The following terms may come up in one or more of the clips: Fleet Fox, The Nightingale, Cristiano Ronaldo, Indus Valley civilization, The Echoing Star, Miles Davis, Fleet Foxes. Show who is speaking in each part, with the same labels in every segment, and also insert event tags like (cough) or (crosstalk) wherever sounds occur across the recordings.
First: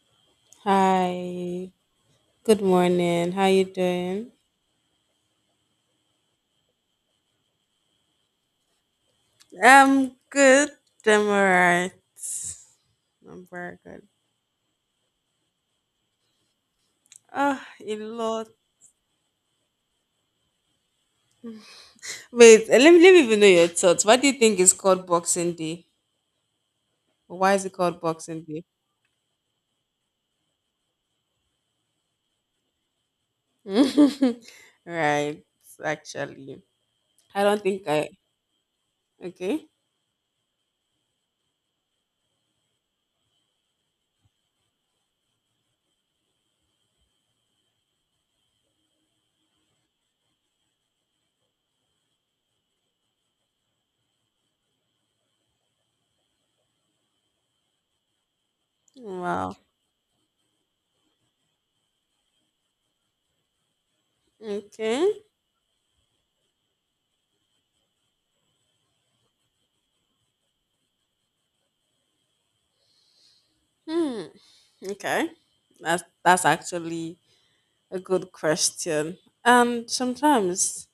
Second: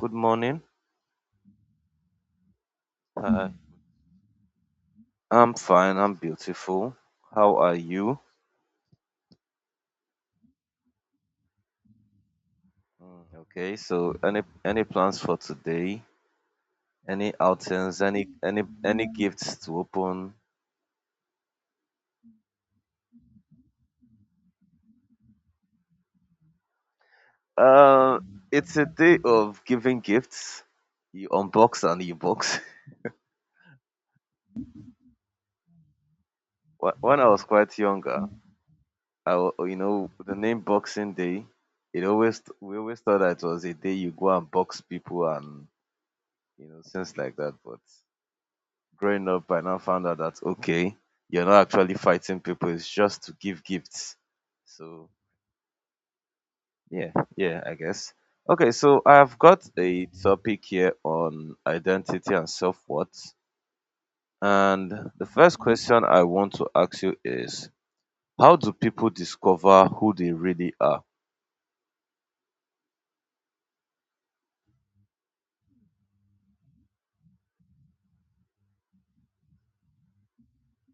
Speaker 1: Good morning.
Speaker 2: Hi. Good morning. How
Speaker 1: Hi.
Speaker 2: you doing?
Speaker 1: I'm fine. I'm beautiful. How are you?
Speaker 2: I'm good. I'm alright. I'm
Speaker 1: Okay.
Speaker 2: very
Speaker 1: So,
Speaker 2: good.
Speaker 1: any plans for today? Any
Speaker 2: Ah, a
Speaker 1: outings? Any
Speaker 2: lot.
Speaker 1: any any gifts to open?
Speaker 2: Wait, let me even know your thoughts. Why do you think it's called Boxing Day? Why is it called
Speaker 1: Uh,
Speaker 2: Boxing Day?
Speaker 1: it's a day of giving gifts. You unbox and you box.
Speaker 2: (laughs) Right. Actually,
Speaker 1: (laughs) When I was
Speaker 2: I don't
Speaker 1: quite
Speaker 2: think I.
Speaker 1: younger,
Speaker 2: Okay.
Speaker 1: you know the name Boxing Day. It always we always thought that it was a day you go and box people and you know things like that, but growing up, I now found out that okay, you're not actually fighting people, it's just to give gifts. So yeah, yeah, I guess. Okay, so I've
Speaker 2: Wow.
Speaker 1: got a topic here on identity and self-worth. And
Speaker 2: Okay.
Speaker 1: the first question I want to ask you is how do people discover who they really are?
Speaker 2: Hmm. Okay. That's actually a good question. And sometimes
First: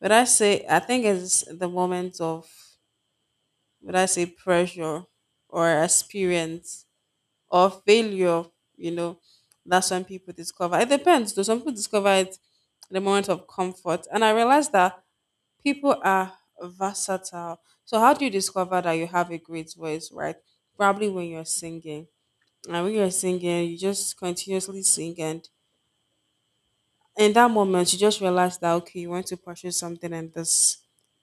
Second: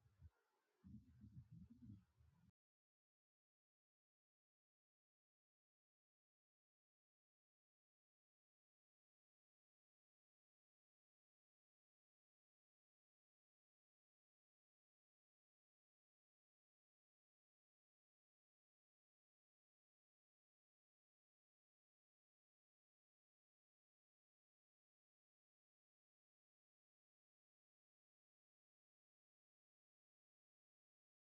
Speaker 2: But I say, I think it's the moment of, would I say, pressure, or experience, or failure, you know, that's when people discover. It depends, though. Some people discover it in the moment of comfort. And I realized that people are versatile. So, how do you discover that you have a great voice? Right? Probably when you're singing. And when you're singing, you just continuously sing, and in that moment you just realize that okay, you want to pursue something in this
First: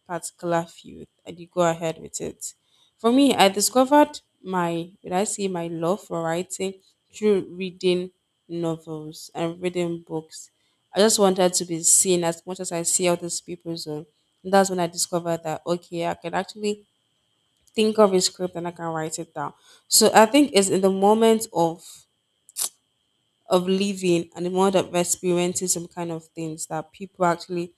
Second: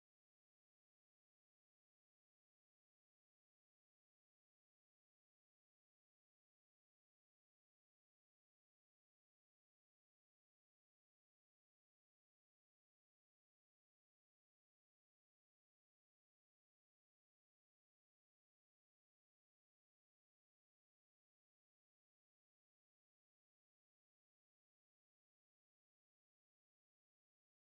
Speaker 2: particular field and you go ahead with it. For me, I discovered my, would I say, my love for writing through reading novels and reading books. I just wanted to be seen as much as I see other people's own, and that's when I discovered that okay, I can actually think of a script and I can write it down. So I think it's in the moment of living and the world of experiencing some kind of things that people actually,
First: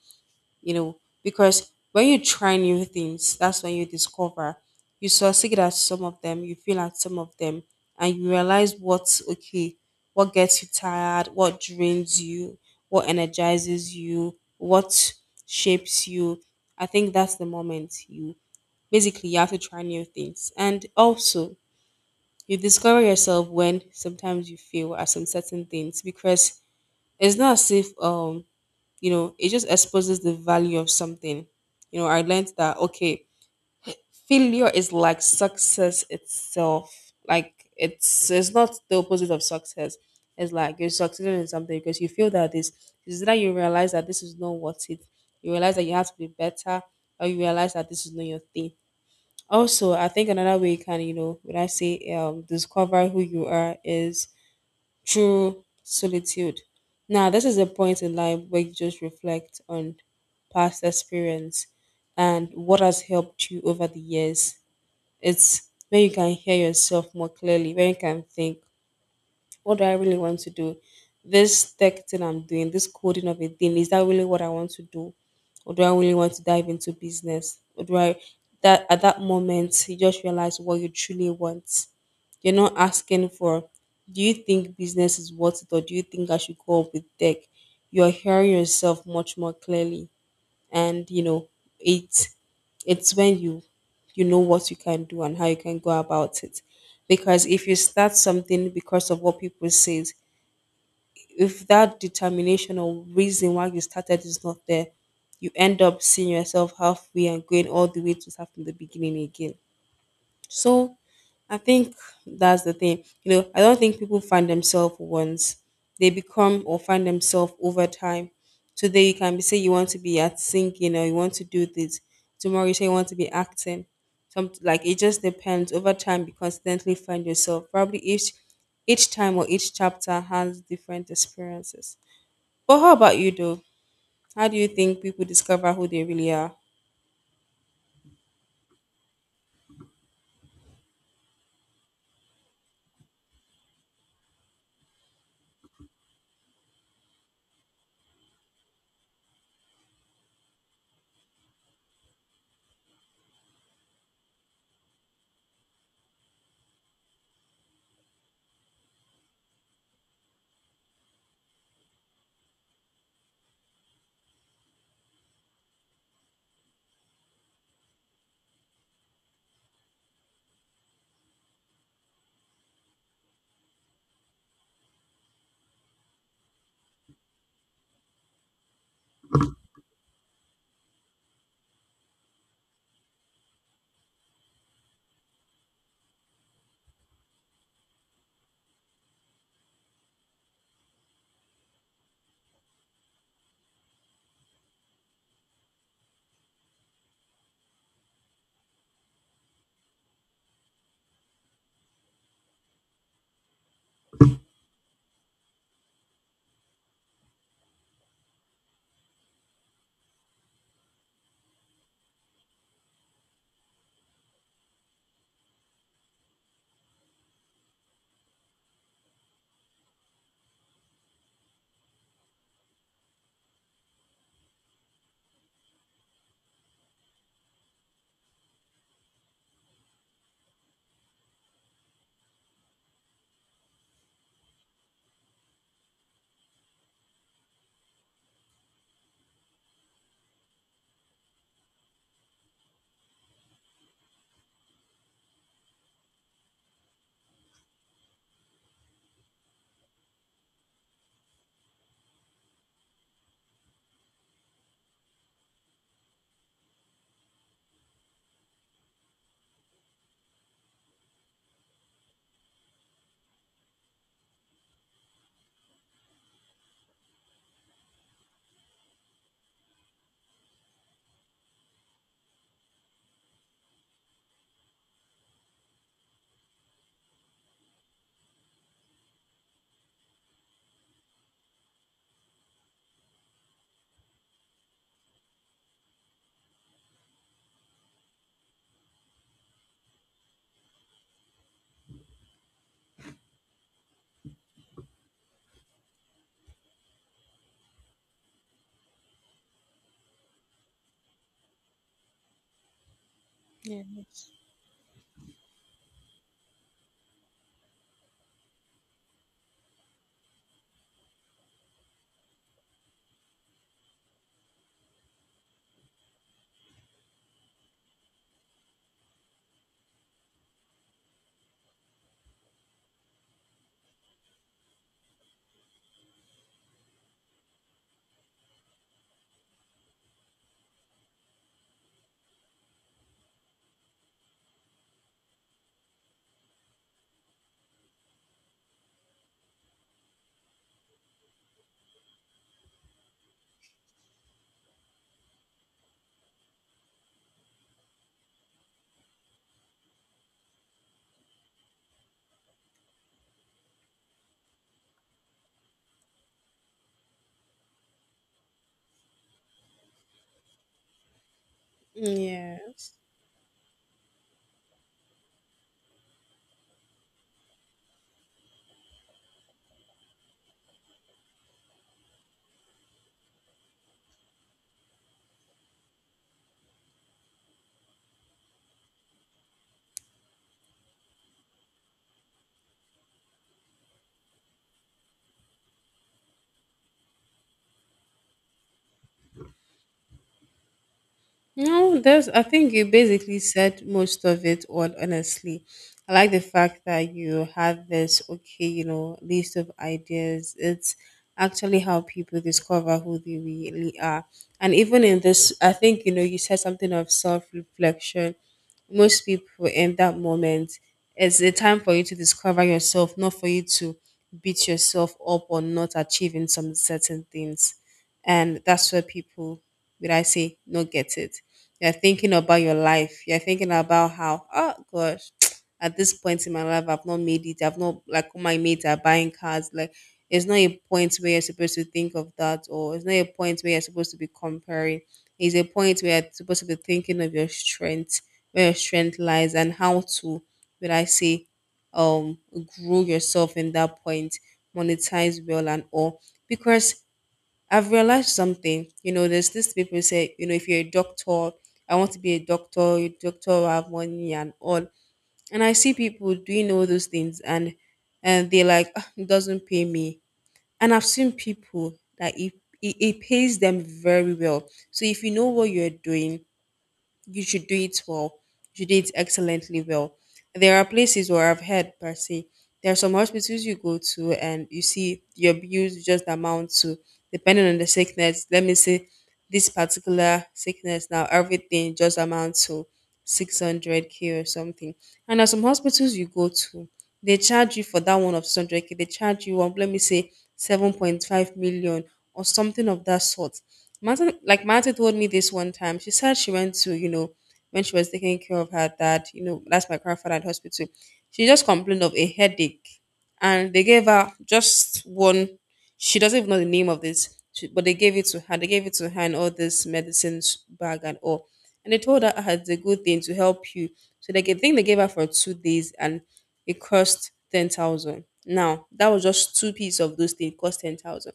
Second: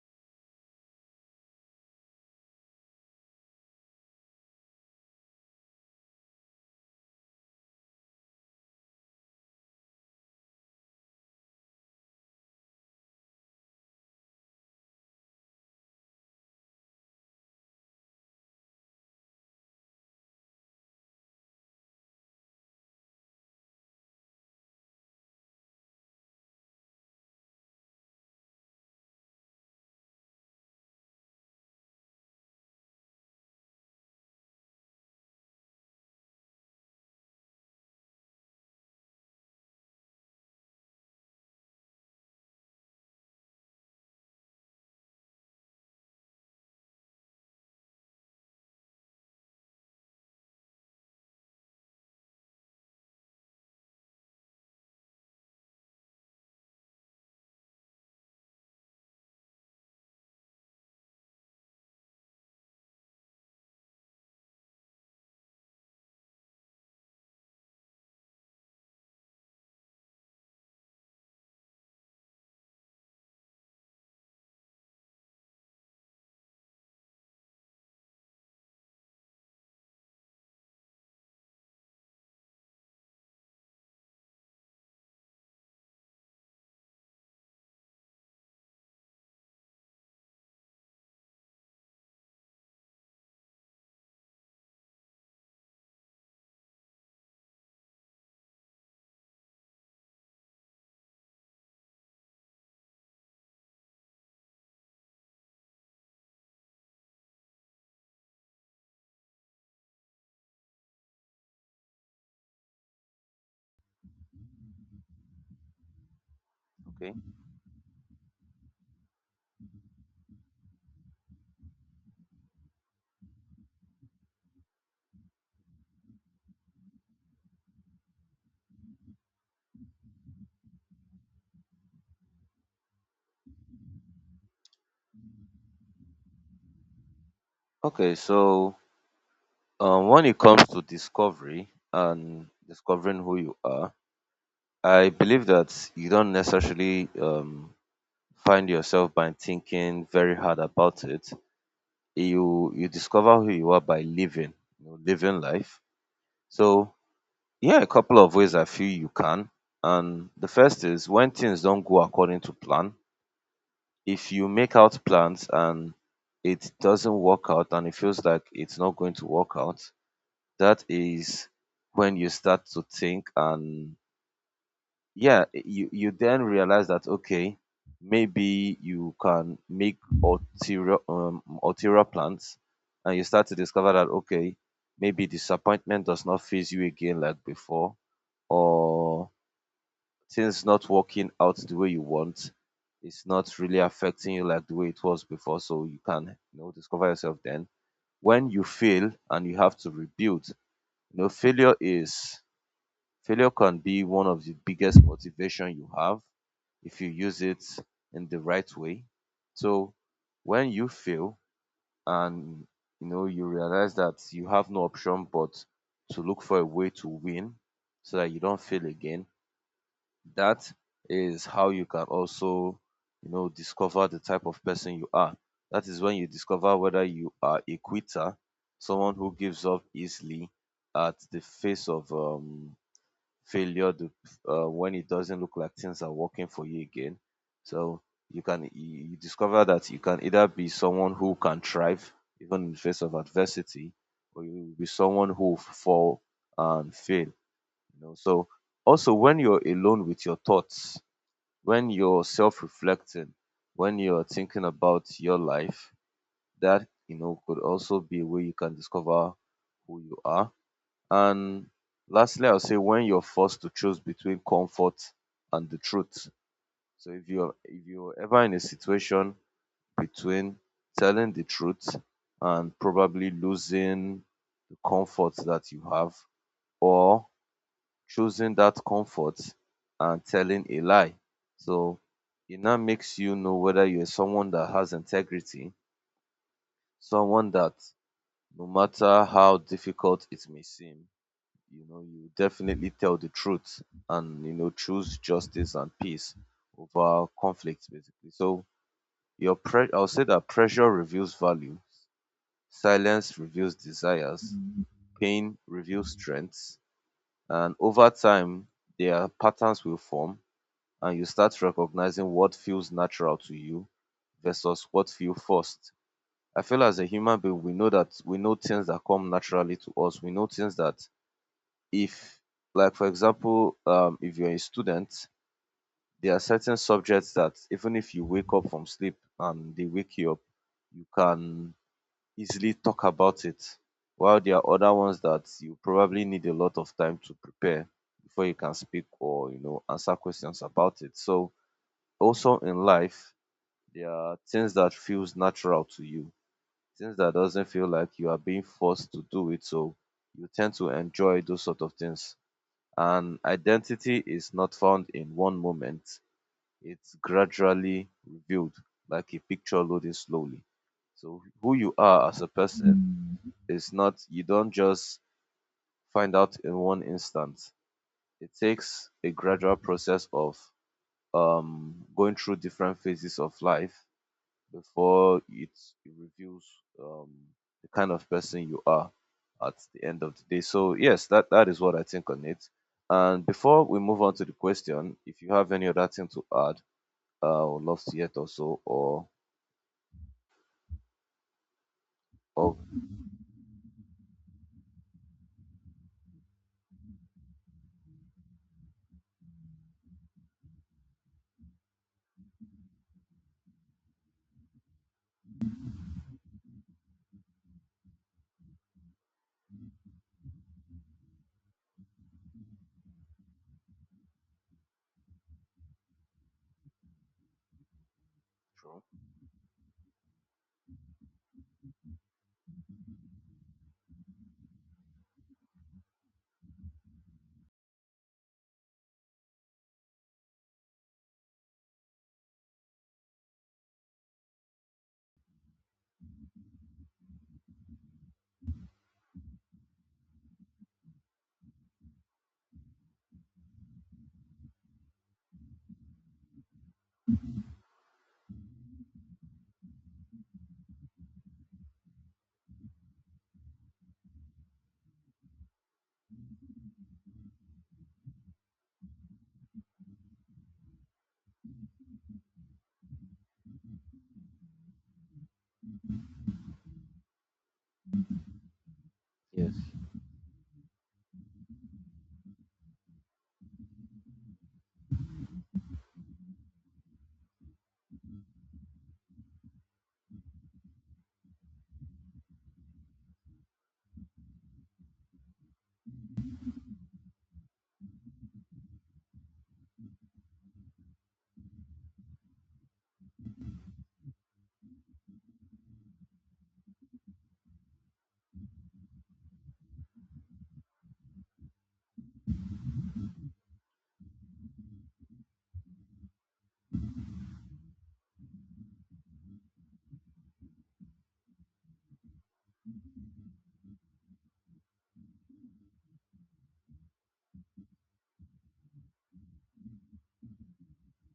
Speaker 2: you know, because when you try new things, that's when you discover. You succeed at some of them, you fail at some of them, and you realize what's okay, what gets you tired, what drains you, what energizes you, what shapes you. I think that's the moment you basically you have to try new things. And also, you discover yourself when sometimes you fail at some certain things because it's not as if you know, it just exposes the value of something. You know, I learned that okay, failure is like success itself. Like, it's not the opposite of success. It's like you're succeeding in something because you feel that this is that you realize that this is not worth it. You realize that you have to be better, or you realize that this is not your thing. Also, I think another way you can, you know, when I say discover who you are, is true solitude. Now, this is a point in life where you just reflect on past experience and what has helped you over the years. It's when you can hear yourself more clearly, when you can think, what do I really want to do? This tech thing I'm doing, this coding of a thing, is that really what I want to do? Or do I really want to dive into business? Or do I That at that moment you just realize what you truly want. You're not asking for, do you think business is worth it, or do you think I should go up with tech? You're hearing yourself much more clearly, and you know, it it's when you know what you can do and how you can go about it. Because if you start something because of what people say, if that determination or reason why you started is not there, you end up seeing yourself halfway and going all the way to start from the beginning again. So I think that's the thing. You know, I don't think people find themselves once. They become or find
Speaker 1: Okay.
Speaker 2: themselves over time. Today you can be, say you want to be at singing or you want to do this. Tomorrow you say you want to be acting. Some, like, it just depends. Over time you constantly find yourself. Probably each time or each chapter has different experiences. But how about you though? How do you think people discover who they really are?
Speaker 1: Okay, so when it comes to discovery and discovering who you are, I believe that you don't necessarily find yourself by thinking very hard about it. You discover who you are by living, you know, living life. So yeah, a couple of ways I feel you can. And the first is when things don't go according to plan. If you make out plans and it doesn't work out and it feels like it's not going to work out, that is when you start to think and yeah you then realize that okay, maybe you can make ulterior plans, and you start to discover that okay, maybe disappointment does not phase you again like before, or things not working out the way you want is not really affecting you like the way it was before. So you can, you know, discover yourself then. When you fail and you have to rebuild, you know, failure can be one of the biggest motivation you have if you use it in the right way. So when you fail and you know you realize that you have no option but to look for a way to win so that you don't fail again, that is how you can also, you know, discover the type of person you are. That is when you discover whether you are a quitter, someone who gives up easily at the face of failure, the when it doesn't look like things are working for you again. So you can, you discover that you can either be someone who can thrive even in the face of adversity, or you will be someone who will fall and fail, you know. So also when you're alone with your thoughts, when you're self-reflecting, when you're thinking about your life, that, you know, could also be a way you can discover who you are. And lastly, I'll say when you're forced to choose between comfort and the truth. So if you're ever in a situation between telling the truth and probably losing the comfort that you have, or choosing that comfort and telling a lie. So it now makes you know whether you're someone that has integrity, someone that no matter how difficult it may seem, you know, you definitely tell the truth and you know choose justice and peace over conflict basically. So I'll say that pressure reveals value, silence reveals
Speaker 2: Yes.
Speaker 1: desires, pain reveals strengths, and over time their patterns will form and you start recognizing what feels natural to you versus what feel forced. I feel as a human being we know that we know things that come naturally to us. We know things that if, like for example, if you're a student, there are certain subjects that even if you wake up from sleep and they wake you up, you can easily talk about it, while there are other ones that you probably need a lot of time to prepare before you can speak or, you know, answer questions about it. So also in life, there are things that feels natural to you, things that doesn't feel like you are being forced to do it, so you tend to enjoy those sort of things. An identity is not found in one moment. It's gradually revealed, like a picture loading slowly. So who you are as a
Speaker 2: Yes.
Speaker 1: person is not, you don't just find out in one instant. It takes a gradual process of going through different phases of life before it reveals um, the kind of person you are at the end of the day. So yes, that is what I think on it. And before we move on to the question, if you have any other thing to add, I would love to hear it also. Or
Speaker 2: No, there's. I think
Speaker 1: of
Speaker 2: you basically said most of it all. Honestly, I like the fact that you had this, okay, you know, list of ideas. It's actually how people discover who they really are. And even in this, I think, you know, you said something of self-reflection. Most people, in that moment, it's a time for you to discover yourself, not for you to beat yourself up on not achieving some certain things. And that's where people, would I say, not get it. You're thinking about your life. You're thinking about how, oh gosh, (tsk) at this point in my life, I've not made it. I've not, like, all my mates are buying cars. Like, it's not a point where you're supposed to think of that, or it's not a point where you're supposed to be comparing. It's a point where you're supposed to be thinking of your strength, where your strength lies, and how to, would I say, um, grow yourself in that point, monetize well and all. Because I've realized something. You know, there's this, people say, you know, if you're a doctor, I want to be a doctor. A doctor will have money and all. And I see people doing all those things, and they're like, "Ah, it doesn't pay me." And I've seen people that it pays them very well. So if you know what you're doing, you should do it well. You should do it
Speaker 1: yes,
Speaker 2: excellently well. There are places where I've heard, per se, there are some hospitals you go to and you see your bills just amount to, depending on the sickness, let me say this particular sickness now, everything just amount to 600k or something. And there are some hospitals you go to, they charge you for that one of 600k, they charge you, let me say 7.5 million or something of that sort. Martin, like, Martin told me this one time. She said she went to, you know, when she was taking care of her dad, you know that's my grandfather, at hospital, she just complained of a headache, and they gave her just one. She doesn't even know the name of this but they gave it to her. They gave it to her in all this medicines bag and all, and they told her, "Ah, it's a good thing to help you." So they gave, I think they gave her for 2 days, and it cost 10,000. Now that was just two pieces of those things cost 10,000.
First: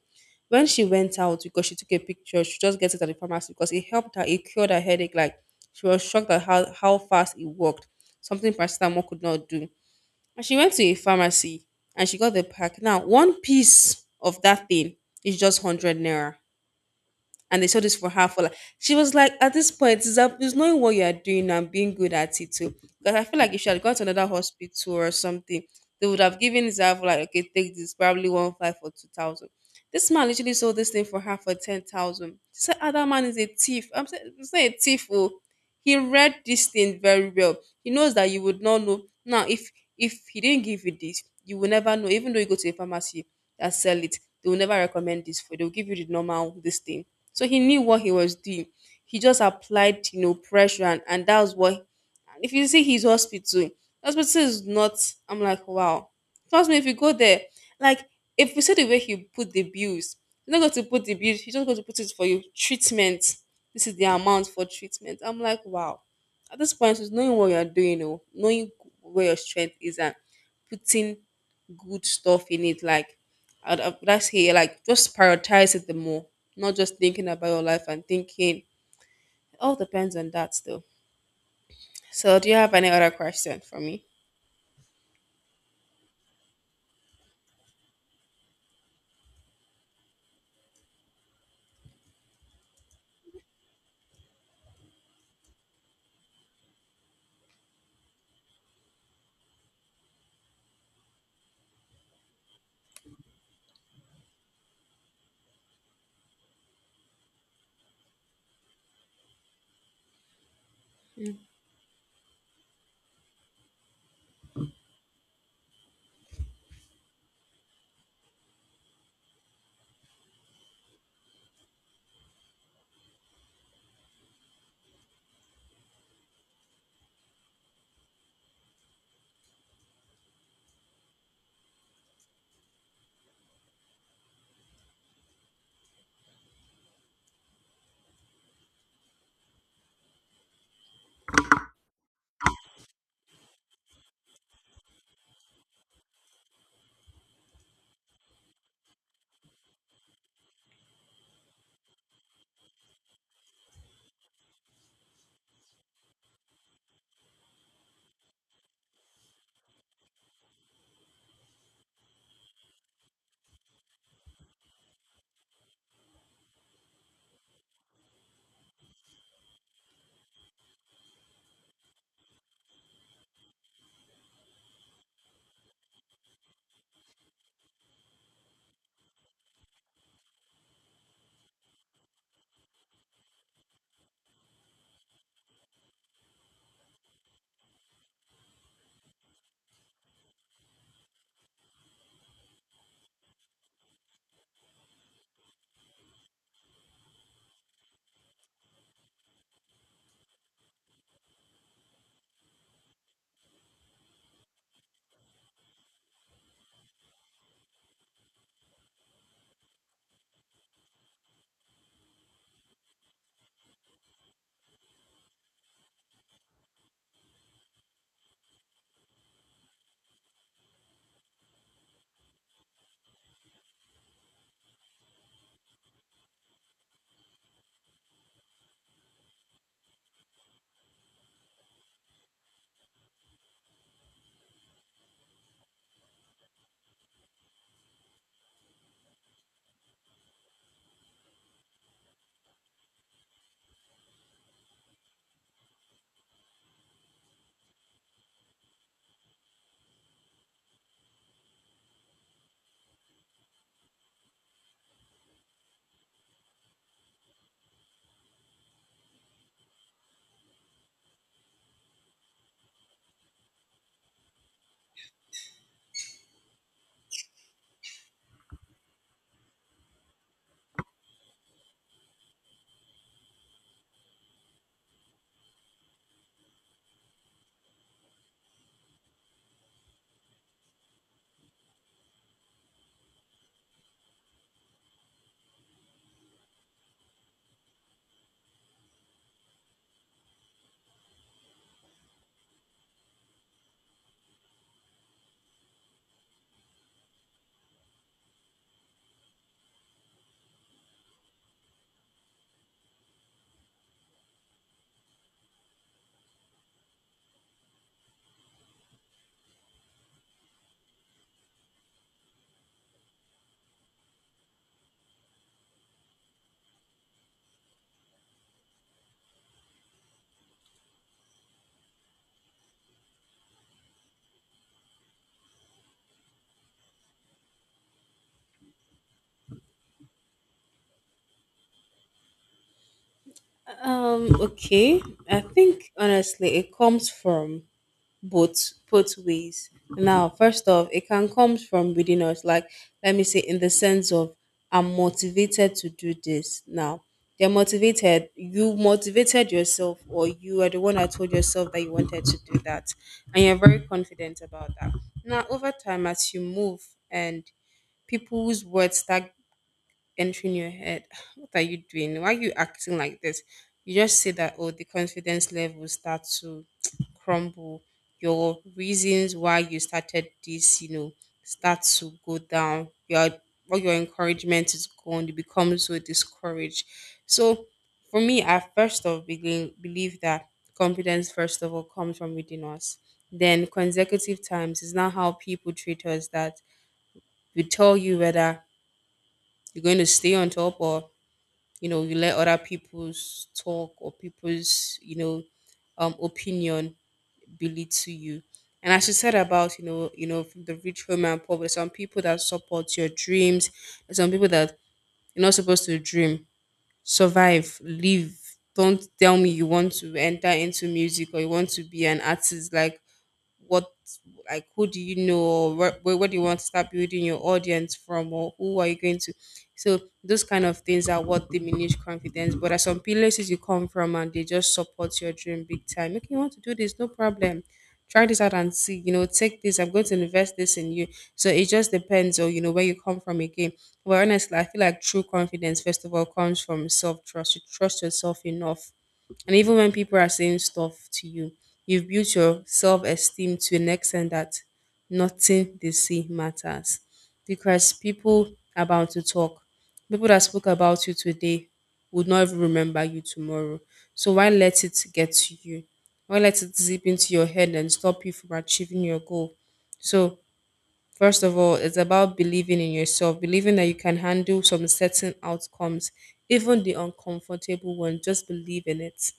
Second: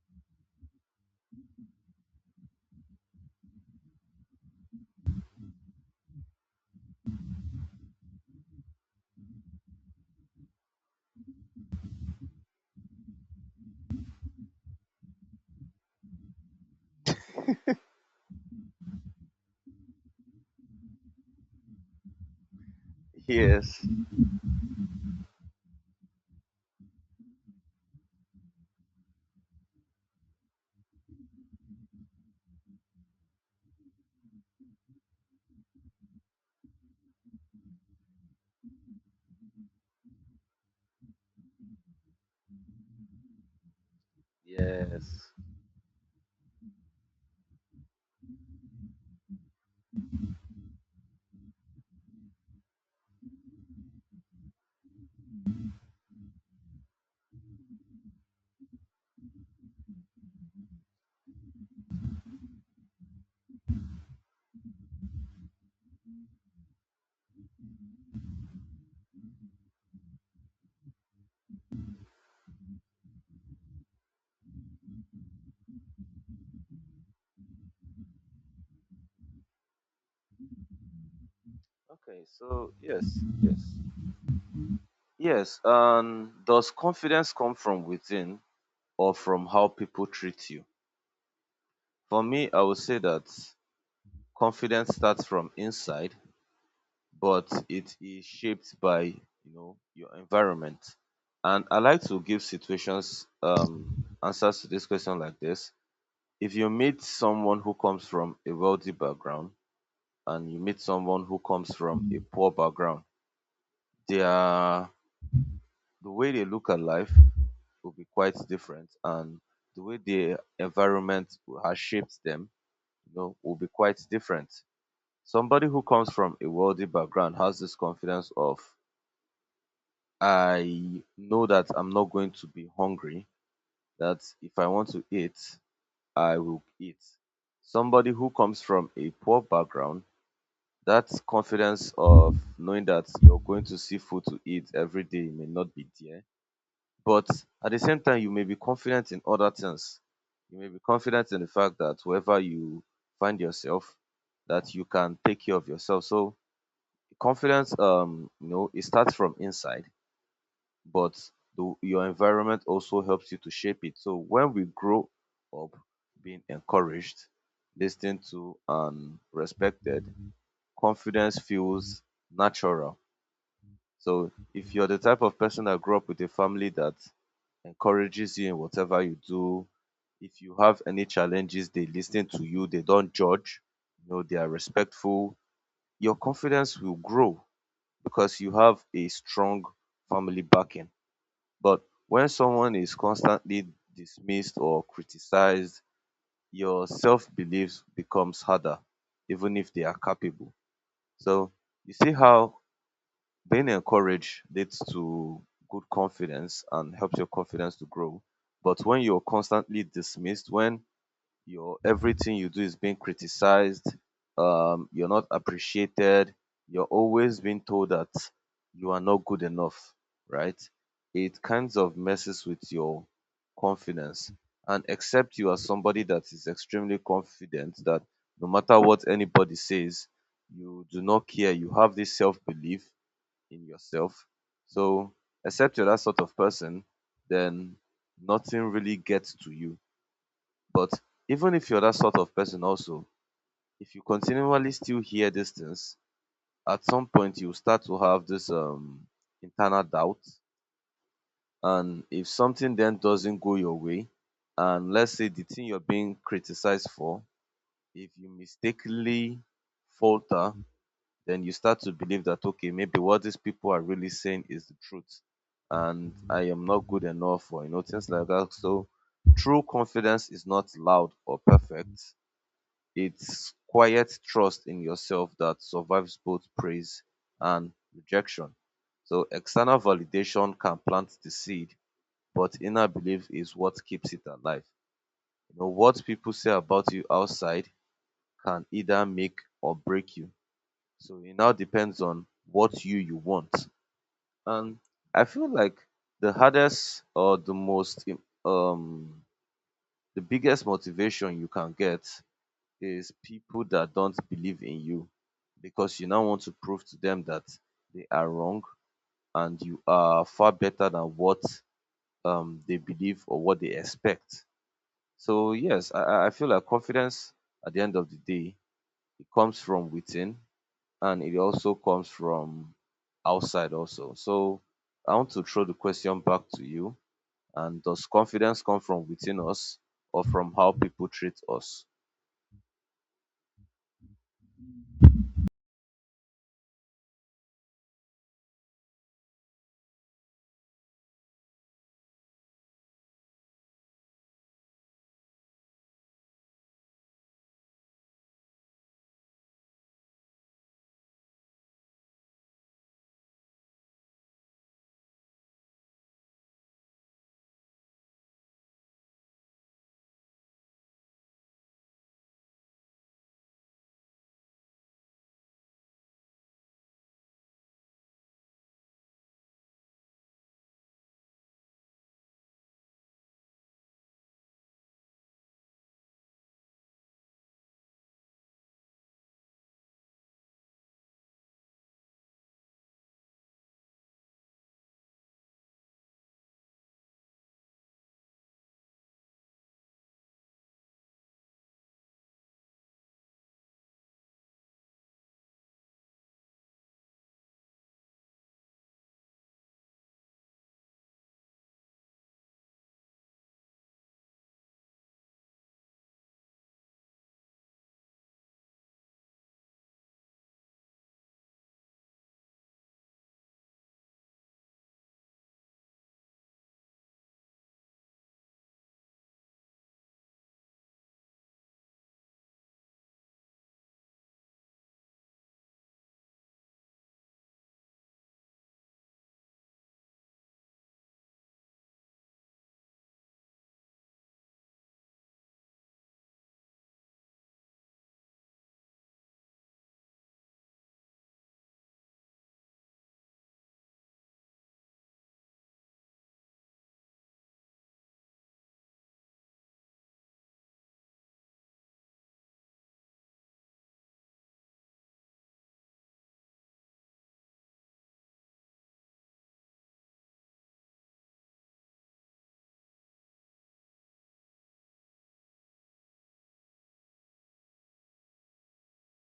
Speaker 2: When she went out, because she took a picture, she just gets it at the pharmacy because it helped her. It cured her headache. Like, she was shocked at how fast it worked. Something paracetamol could not do. And she went to a pharmacy and she got the pack. Now one piece of that thing is just 100 naira, and they saw this for her for, like, she was like, at this point it's, up, it's knowing what you are doing and being good at it too, because I feel like if she had
Speaker 1: yes,
Speaker 2: gone to another hospital or something, they would have given this Zav, like okay, take this, probably one five for 2,000. This man literally sold this thing for her for 10,000. She said, ah, that man is a thief. I'm saying it's not a thief. Oh, he read this thing very well. He knows that you would not know now if, he didn't give you this, you will never know. Even though you go to a pharmacy that sell it, they will never
Speaker 1: yes.
Speaker 2: recommend this for you. They'll give you the normal this thing. So he knew what he was doing. He just applied, you know, pressure, and that was what. And if you see his hospital, hospital is not. I'm like, wow. Trust me, if you go there, like, if you see the way he put the bills, he's not going to put the bills. He's just going to put it for you. Treatment. This is the amount for treatment. I'm like, wow. At this point, it's knowing what you're doing, oh, knowing where your strength is, and putting good stuff in it. Like, I'd like say, like, just prioritize it the more, not just thinking about your life and thinking. It all depends on that still.
Speaker 1: Okay,
Speaker 2: So, do you
Speaker 1: so
Speaker 2: have any
Speaker 1: yes,
Speaker 2: other
Speaker 1: yes,
Speaker 2: question for me?
Speaker 1: yes. And does confidence come from within or from how people treat you? For me, I would say that confidence starts from inside but it is shaped by, you know, your environment. And I like to give situations answers to this question like this. If you meet someone who comes from a wealthy background and you meet someone who comes from a poor background, their the way they look at life will be quite different, and the way their environment has shaped them, you know, will be quite different. Somebody who comes from a wealthy background has this confidence of, I know that I'm not going to be hungry, that if I want to eat, I will eat. Somebody who comes from a poor background, that confidence of knowing that you're going to see food to eat every day may not be there. But at the same time, you may be confident in other things. You may be confident in the fact that wherever you find yourself, that you can take care of yourself. So confidence, you know, it starts from inside, but your environment also helps you to shape it. So when we grow up being encouraged, listened to, and respected, confidence feels natural. So if you're the type of person that grew up with a family that encourages you in whatever you do, if you have any challenges, they listen to you, they don't judge, you know, they are respectful, your confidence will grow because you have a strong family backing. But when someone is constantly dismissed or criticized, your self belief becomes harder, even if they are capable. So you see how being encouraged leads to good confidence and helps your confidence to grow. But when you're constantly dismissed, when your everything you do is being criticized, you're not appreciated, you're always being told that you are not good enough, right? It kinds of messes with your confidence. And except you are somebody that is extremely confident that no matter what anybody says, you do not care. You have this self belief in yourself. So, except you're that sort of person, then nothing really gets to you. But even if you're that sort of person also, if you continually still hear these things, at some point you start to have this internal doubt. And if something then doesn't go your way, and let's say the thing you're being criticized for, if you mistakenly falter, then you start to believe that okay, maybe what these people are really saying is the truth and I am not good enough, or you know things like that. So true confidence is not loud or perfect. It's quiet trust in yourself that survives both praise and rejection. So external validation can plant the seed, but inner belief is what keeps it alive. You know, what people say about you outside can either make or break you. So it now depends on what you want. And I feel like the hardest or the most the biggest motivation you can get is people that don't believe in you, because you now want to prove to them that they are wrong and you are far better than what they believe or what they expect. So yes, I feel like confidence at the end of the day, it comes from within and it also comes from outside also. So I want to throw the question back to you. And does confidence come from within us or from how people treat us?
Speaker 2: Okay. I think honestly, it comes from both ways. Now, first off, it can come from within us. Like, let me say, in the sense of, I'm motivated to do this. Now, they're motivated. You motivated yourself, or you are the one that told yourself that you wanted to do that, and you're very confident about that. Now, over time, as you move and people's words start entry in your head. (sighs) What are you doing? Why are you acting like this? You just say that, oh, the confidence level start to (tsk) crumble. Your reasons why you started this, you know, start to go down. Your all your encouragement is gone. You become so discouraged. So for me, I first of begin believe that confidence first of all comes from within us. Then consecutive times is not how people treat us that we tell you whether you're going to stay on top or you know you let other people's talk or people's opinion belittle you. And as you said about you know, from the rich home and poor, there's some people that support your dreams, there's some people that you're not supposed to dream, survive, live, don't tell me you want to enter into music or you want to be an artist. Like what, like who do you know, or where do you want to start building your audience from, or who are you going to? So those kind of things are what diminish confidence. But at some places you come from and they just support your dream big time. Okay, you want to do this? No problem, try this out and see, you know, take this, I'm going to invest this in you. So it just depends on, you know, where you come from again. But honestly, I feel like true confidence first of all comes from self-trust. You trust yourself enough, and even when people are saying stuff to you, you've built your self esteem to an extent that nothing they say matters. Because people are bound to talk. People that spoke about you today would not even remember you tomorrow. So why let it get to you? Why let it zip into your head and stop you from achieving your goal? So first of all, it's about believing in yourself, believing that you can handle some certain outcomes, even the uncomfortable one. Just believe in it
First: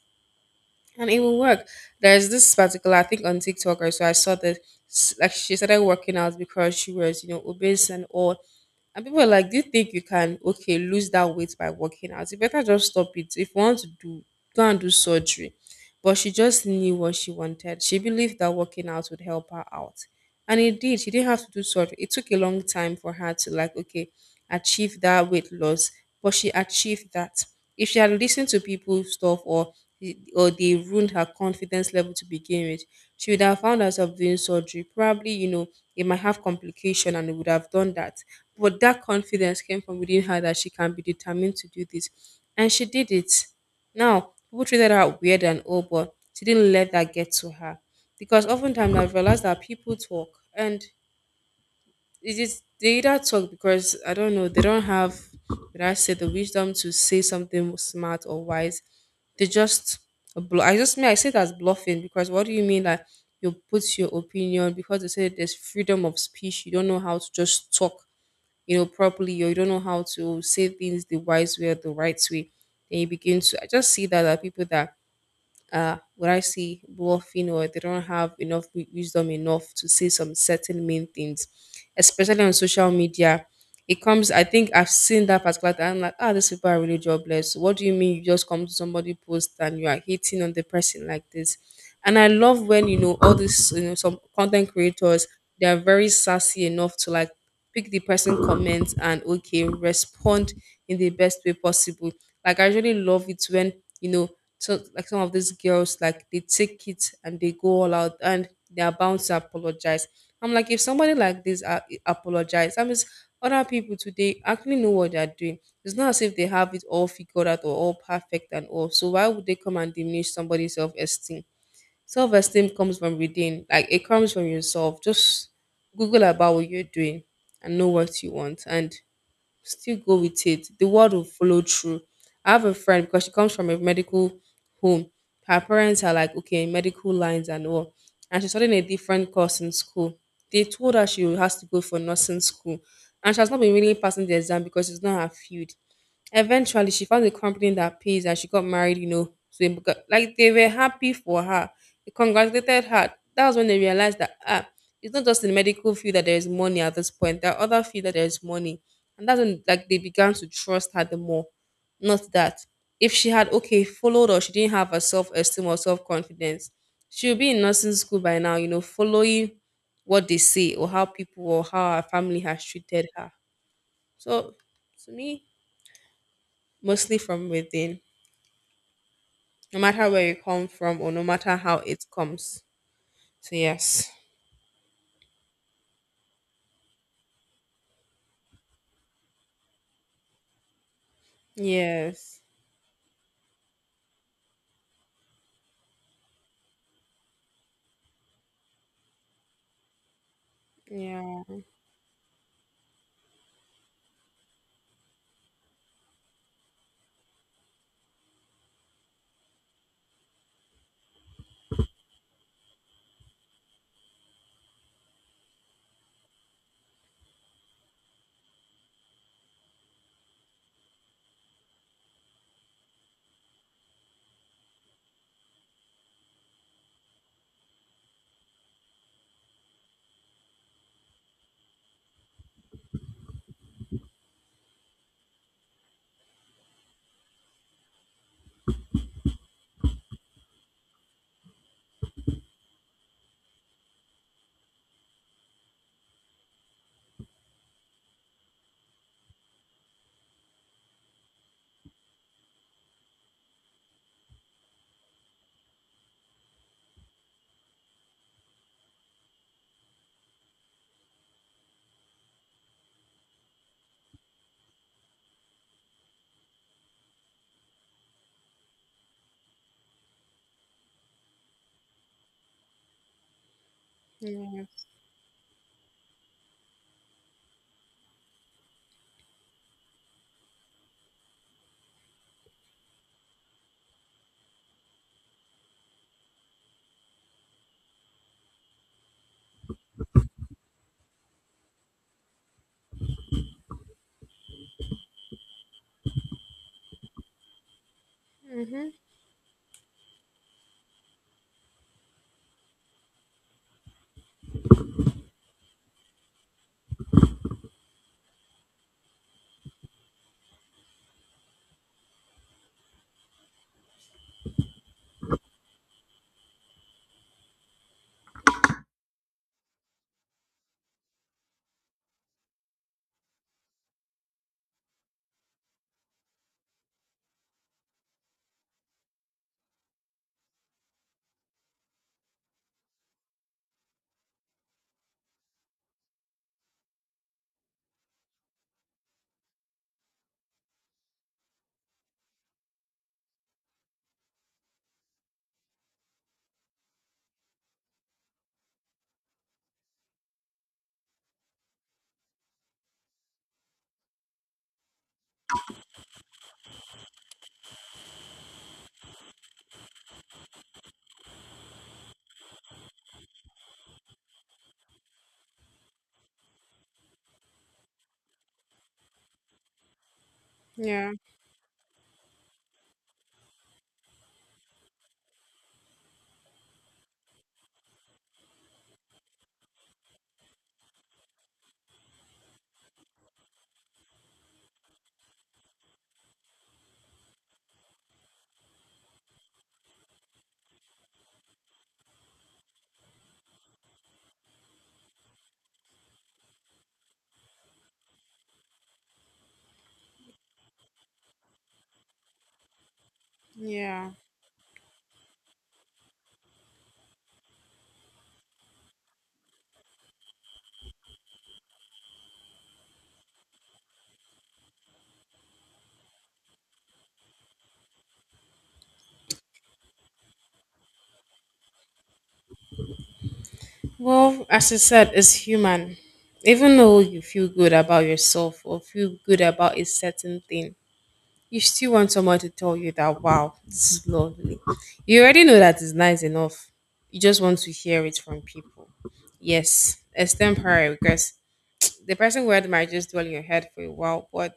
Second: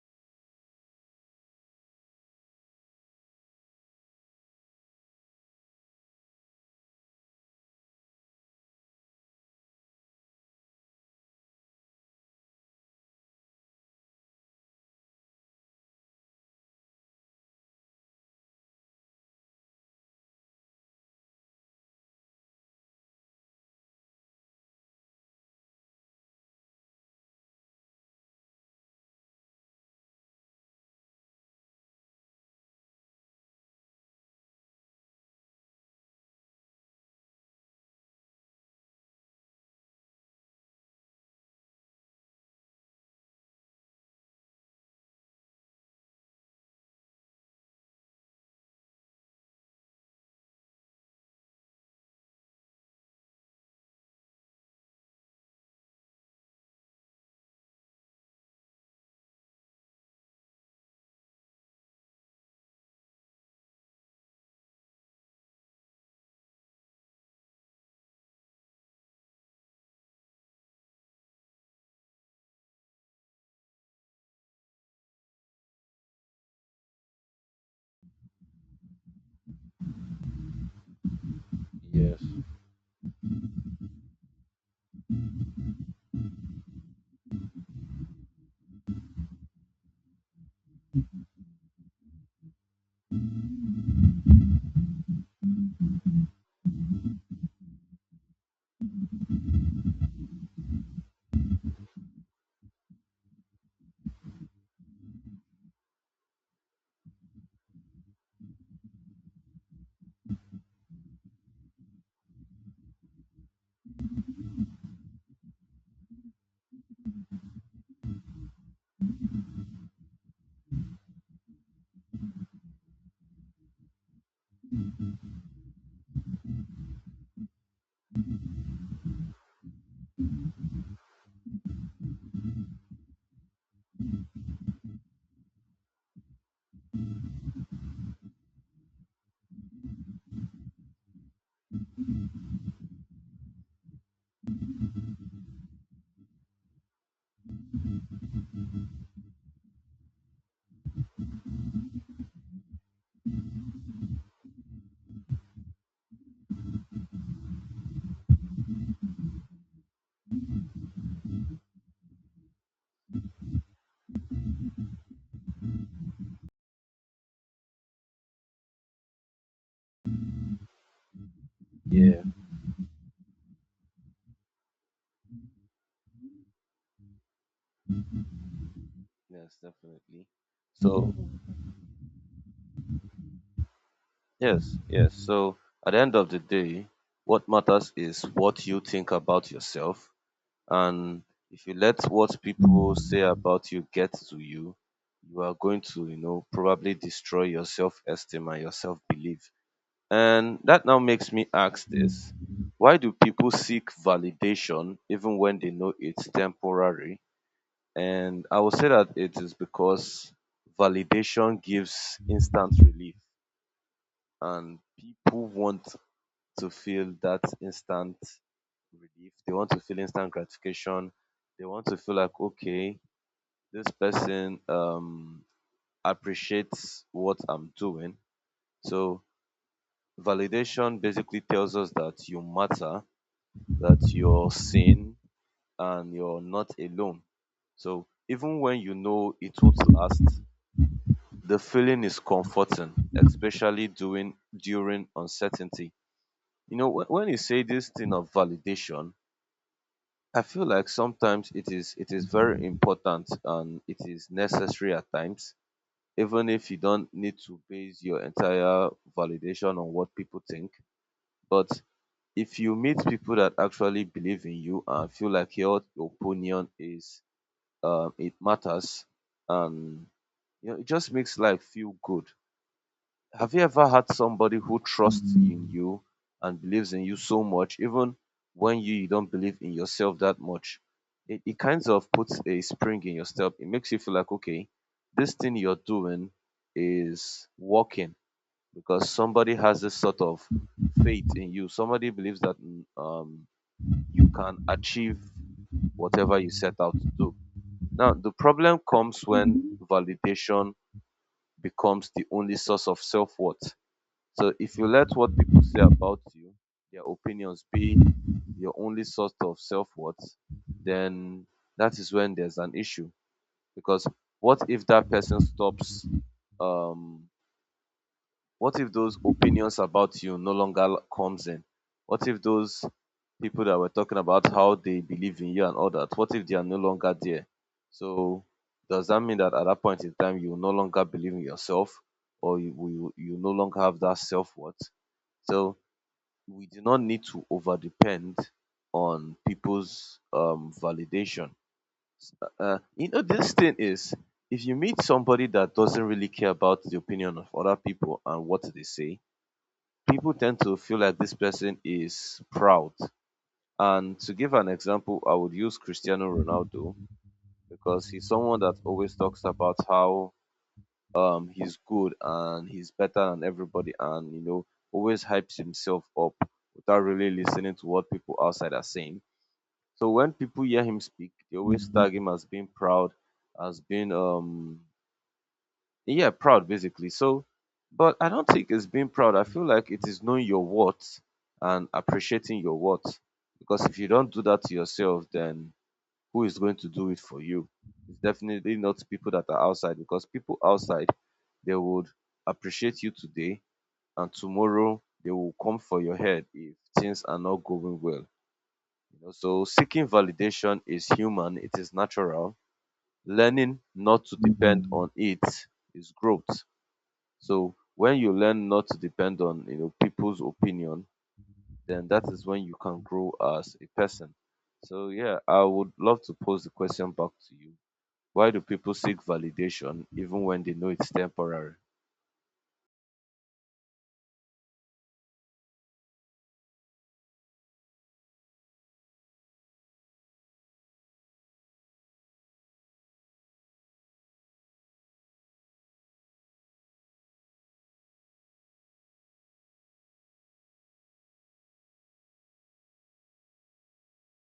Speaker 2: and it will work. There's this particular, I think on TikTok or so, I saw that like she started working out because she was, you know, obese and all. And people were like, do you think you can, okay, lose that weight by working out? You better just stop it. If you want to do, go and do surgery. But she just knew what she wanted. She believed that working out would help her out. And it did. She didn't have to do surgery. It took a long time for her to, like, okay, achieve that weight loss. But she achieved that. If she had listened to people's stuff, or they ruined her confidence level to begin with. She would have found herself doing surgery. Probably, you know, it might have complication and it would have done that. But that confidence came from within her, that she can be determined to do this. And she did it. Now, people treated her weird and all, but she didn't let that get to her. Because oftentimes I've realized that people talk, and it is they either talk because I don't know, they don't have, did I say the wisdom to say something smart or wise. They just I just mean I say that's bluffing, because what do you mean that you put your opinion because they say there's freedom of speech, you don't know how to just talk, you know, properly, or you don't know how to say things the wise way or the right way. Then you begin to, I just see that there are people that what I see bluffing, you know, they don't have enough wisdom enough to say some certain main things, especially on social media. It comes, I think I've seen that particular time. I'm like, ah, these people are really jobless. What do you mean you just come to somebody post and you are hating on the person like this? And I love when you know all these, you know, some content creators, they are very sassy enough to like pick the person comments and okay, respond in the best way possible. Like I really love it when you know, so like some of these girls, like they take it and they go all out, and they are bound to apologize. I'm like, if somebody like this apologize, that means other people today actually know what they're doing. It's not as if they have it all figured out or all perfect and all. So why would they come and diminish somebody's self-esteem? Self-esteem comes from within. Like it comes from yourself. Just Google about what you're doing and know what you want. And still go with it. The word will follow through. I have a friend, because she comes from a medical home. Her parents are like, okay, medical lines and all. And she's studying a different course in school. They told her she has to go for nursing school. And she has not been really passing the exam because it's not her field. Eventually, she found a company that pays and she got married, you know. To a like they were happy for her. They congratulated her. That's when they realized that ah, it's not just in the medical field that there is money at this point. There are other fields that there is money, and that's when like they began to trust her the more. Not that if she had okay followed, or she didn't have her self esteem or self confidence, she would be in nursing school by now. You know, following what they say, or how people or how her
Speaker 1: Yeah.
Speaker 2: family has treated her. So to me, mostly from within,
Speaker 1: Yes,
Speaker 2: no matter
Speaker 1: definitely.
Speaker 2: where you come from or
Speaker 1: So
Speaker 2: no matter how it comes. So yes,
Speaker 1: yes, yes. So at the end of the day, what matters is what you think about yourself. And if you let what
Speaker 2: yes,
Speaker 1: people say about you get to you, you are going to, you know, probably destroy your self esteem and your self belief. And that now makes
Speaker 2: yeah,
Speaker 1: me ask this, why do people seek validation even when they know it's temporary? And I will say that it is because validation gives instant relief and people want to feel that instant relief. They want to feel instant gratification. They want to feel like, okay, this person appreciates what I'm doing. So, validation basically tells us that you matter, that you're seen, and you're not alone. So, even when you know it won't last, the feeling is comforting, especially during uncertainty. You know, when you say this thing of validation, I feel like sometimes it is very important and it is necessary at times, even if you don't need to base your entire validation on what people think. But if you meet people that actually believe in you and feel like your opinion is it matters, and you know, it just makes life feel good. Have you ever had somebody
Speaker 2: yeah,
Speaker 1: who trusts in you and believes in you so much, even when you don't believe in yourself that much? It kind of puts a spring in your step. It makes you feel like, okay, this thing you're doing is working because somebody has this sort of faith in you. Somebody believes that you can achieve whatever you set out to do. Now, the problem
Speaker 2: mm-hmm.
Speaker 1: comes when validation becomes the only source of self worth. So if you let what people say about you, their opinions be your only source of self-worth, then that is when there's an issue. Because what if that person stops? um what if those opinions about you no longer comes in? What if those people that were talking about how they believe in you and all that, what if they are no longer there? So does that mean that at that point in time you no longer believe in yourself or you no longer have that self-worth? So we do not need to over depend on people's validation. This thing is, if you meet somebody that doesn't really care about the opinion of other people and what they say, people tend to feel like this person is proud. And to give an example, I would use Cristiano Ronaldo because he's someone that always talks about how he's good and he's better than everybody and, you know, always hypes himself up without really listening to what people outside are saying. So when people hear him
Speaker 2: Yeah,
Speaker 1: speak, they always tag him as being proud, as being yeah, proud basically. So but I don't think it's being proud. I feel like it is knowing your worth and appreciating your worth. Because if you don't do that to yourself, then who is going to do it for you? It's definitely not people that are outside, because people outside, they would appreciate you today and tomorrow they will come for your head if things are not going well. You know, so seeking validation is human, it is natural. Learning
Speaker 2: yeah.
Speaker 1: not to depend on it is growth. So when you learn not to depend on people's opinion, then that is when you can grow as a person. So yeah, I would love to pose the question back to you. Why do people seek validation even when they know it's temporary?
Speaker 2: Well, as you said, as human, even though you feel good about yourself or feel good about a certain thing, you still want someone to tell you that wow, this is lovely. You already know that it's nice enough. You just want to hear it from people. Yes, it's temporary because the person word might just dwell in your head for a while, but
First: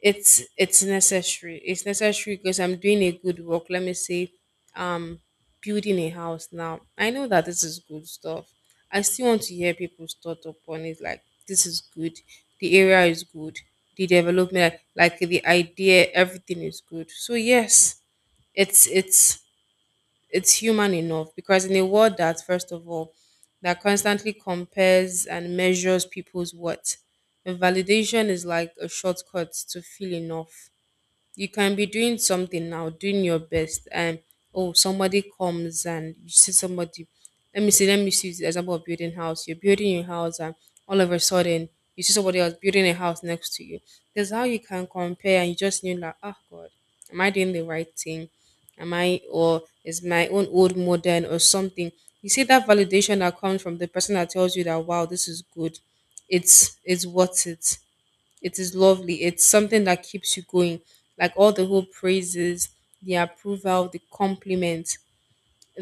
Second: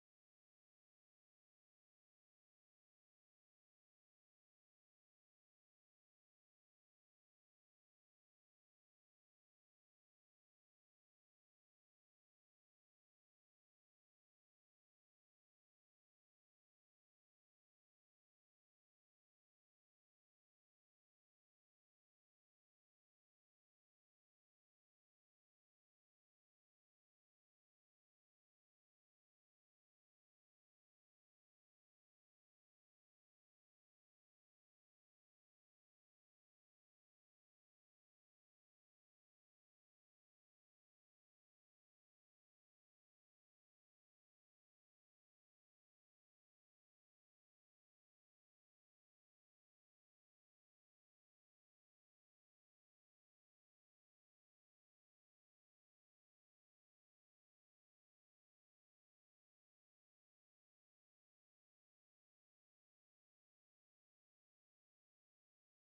Speaker 2: it's necessary. It's necessary because I'm doing a good work. Let me say, um, building a house now. I know that this is good stuff. I still want to hear people's thought upon it. Like this is good. The area is good. The development, like the idea, everything is good. So yes, it's it's it's human enough, because in a world that first of all that constantly compares and measures people's worth, the validation is like a shortcut to feel enough. You can be doing something now, doing your best, and oh, somebody comes and you see somebody. Let me see. Let me see the example of building house. You're building your house, and all of a sudden you see somebody else building a house next to you. That's how you can compare, and you just knew like, oh God, am I doing the right thing? Am I, or is my own old modern or something? You see that validation that comes from the person that tells you that wow, this is good. It's worth it, it is lovely. It's something that keeps you going. Like all the whole praises, the approval, the compliments.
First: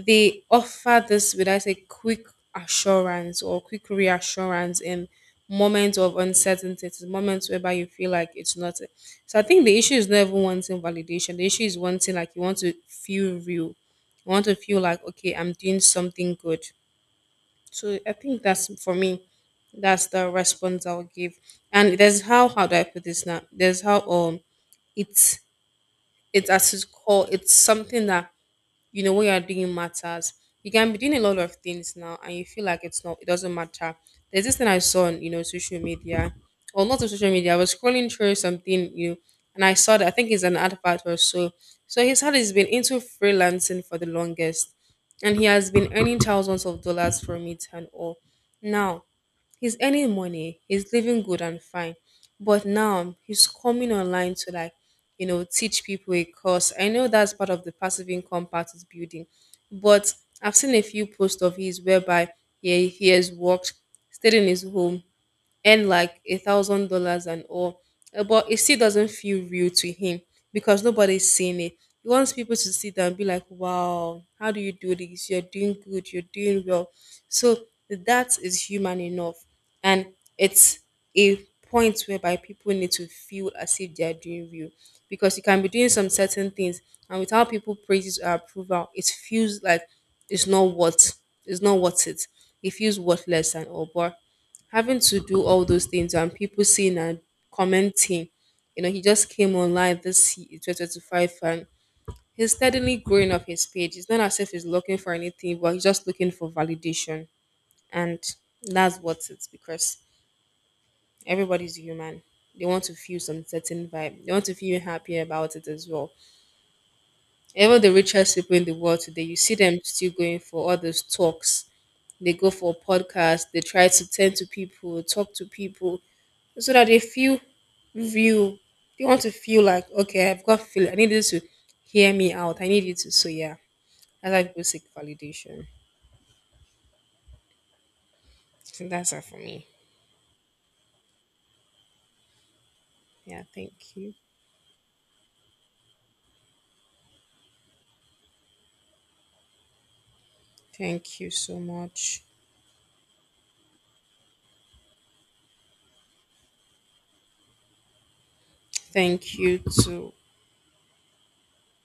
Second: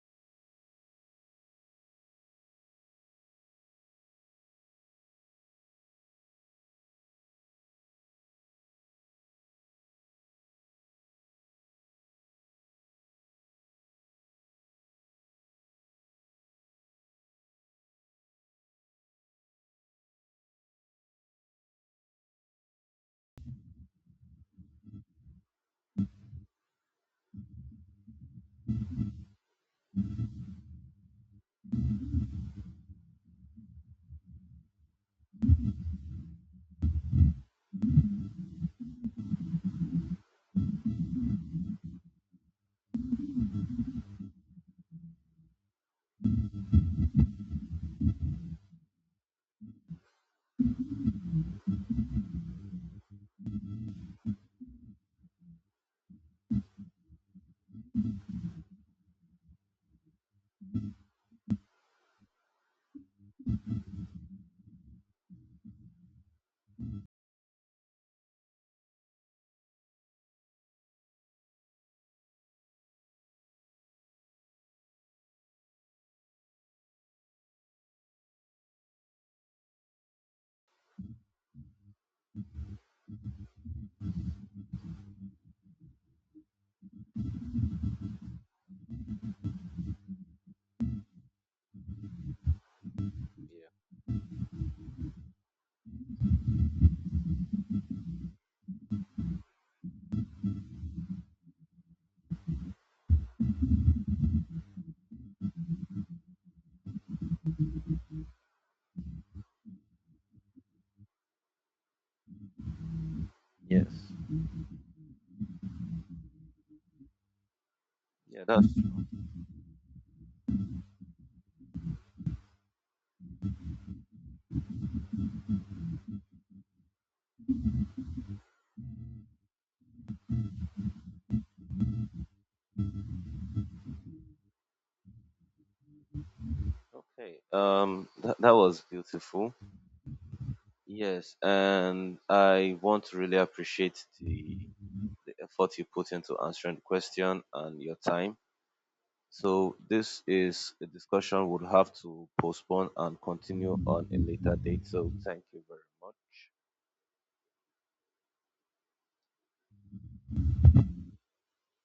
Speaker 2: They offer this with I say quick assurance or quick reassurance in moments of uncertainty. It's moments whereby you feel like it's not. So I think the issue is never wanting validation. The issue is wanting, like you want to feel real. You want to feel like okay, I'm doing something good. So I think that's for me. That's the response I'll give. And there's how do I put this now? There's how it's it's as it's called. It's something that you know what you're doing matters. You can be doing a lot of things now and you feel like it doesn't matter. There's this thing I saw on, you know, social media. Or not on social media, I was scrolling through something new and I saw that I think it's an advert or so. So his heart has been into freelancing for the longest, and he has been earning thousands of dollars from it and all. Now he's earning money, he's living good and fine. But now he's coming online to like, you know, teach people a course. I know that's part of the passive income part is building. But I've seen a few posts of his whereby he has worked, stayed in his home, earn like $1,000 and all. But it still doesn't feel real to him because nobody's seeing it. He wants people to see that and be like, "Wow, how do you do this? You're doing good. You're doing well." So that is human enough, and it's a point whereby people need to feel as if they are doing real, because you can be doing some certain things and without people praises or approval, it feels like it's not what it's not worth it. It feels worthless and all. But having to do all those things and people seeing and commenting. You know, he just came online this 2025 and he's steadily growing up his page. It's not as if he's looking for anything, but he's just looking for validation. And that's what it's because everybody's human. They want to feel some
Speaker 1: Yes.
Speaker 2: certain vibe. They want to feel happy about it as well. Even the richest
Speaker 1: Yeah,
Speaker 2: people in
Speaker 1: that's
Speaker 2: the
Speaker 1: true.
Speaker 2: world today, you see them still going for all those talks. They go for podcasts. They try to tend to people, talk to people so that they feel view. They want to feel like, okay, I've got feel. I need you to hear me out. I need you to. So yeah, that's why people seek validation.
Speaker 1: Okay. That was
Speaker 2: So that's it for
Speaker 1: beautiful.
Speaker 2: me.
Speaker 1: Yes, and I want to really
Speaker 2: Yeah, thank
Speaker 1: appreciate
Speaker 2: you.
Speaker 1: the effort you put into answering the question and your time. So this is a
Speaker 2: Thank you
Speaker 1: discussion
Speaker 2: so
Speaker 1: we'll have
Speaker 2: much.
Speaker 1: to postpone and continue on a later date. So thank you very much.
Speaker 2: Thank you to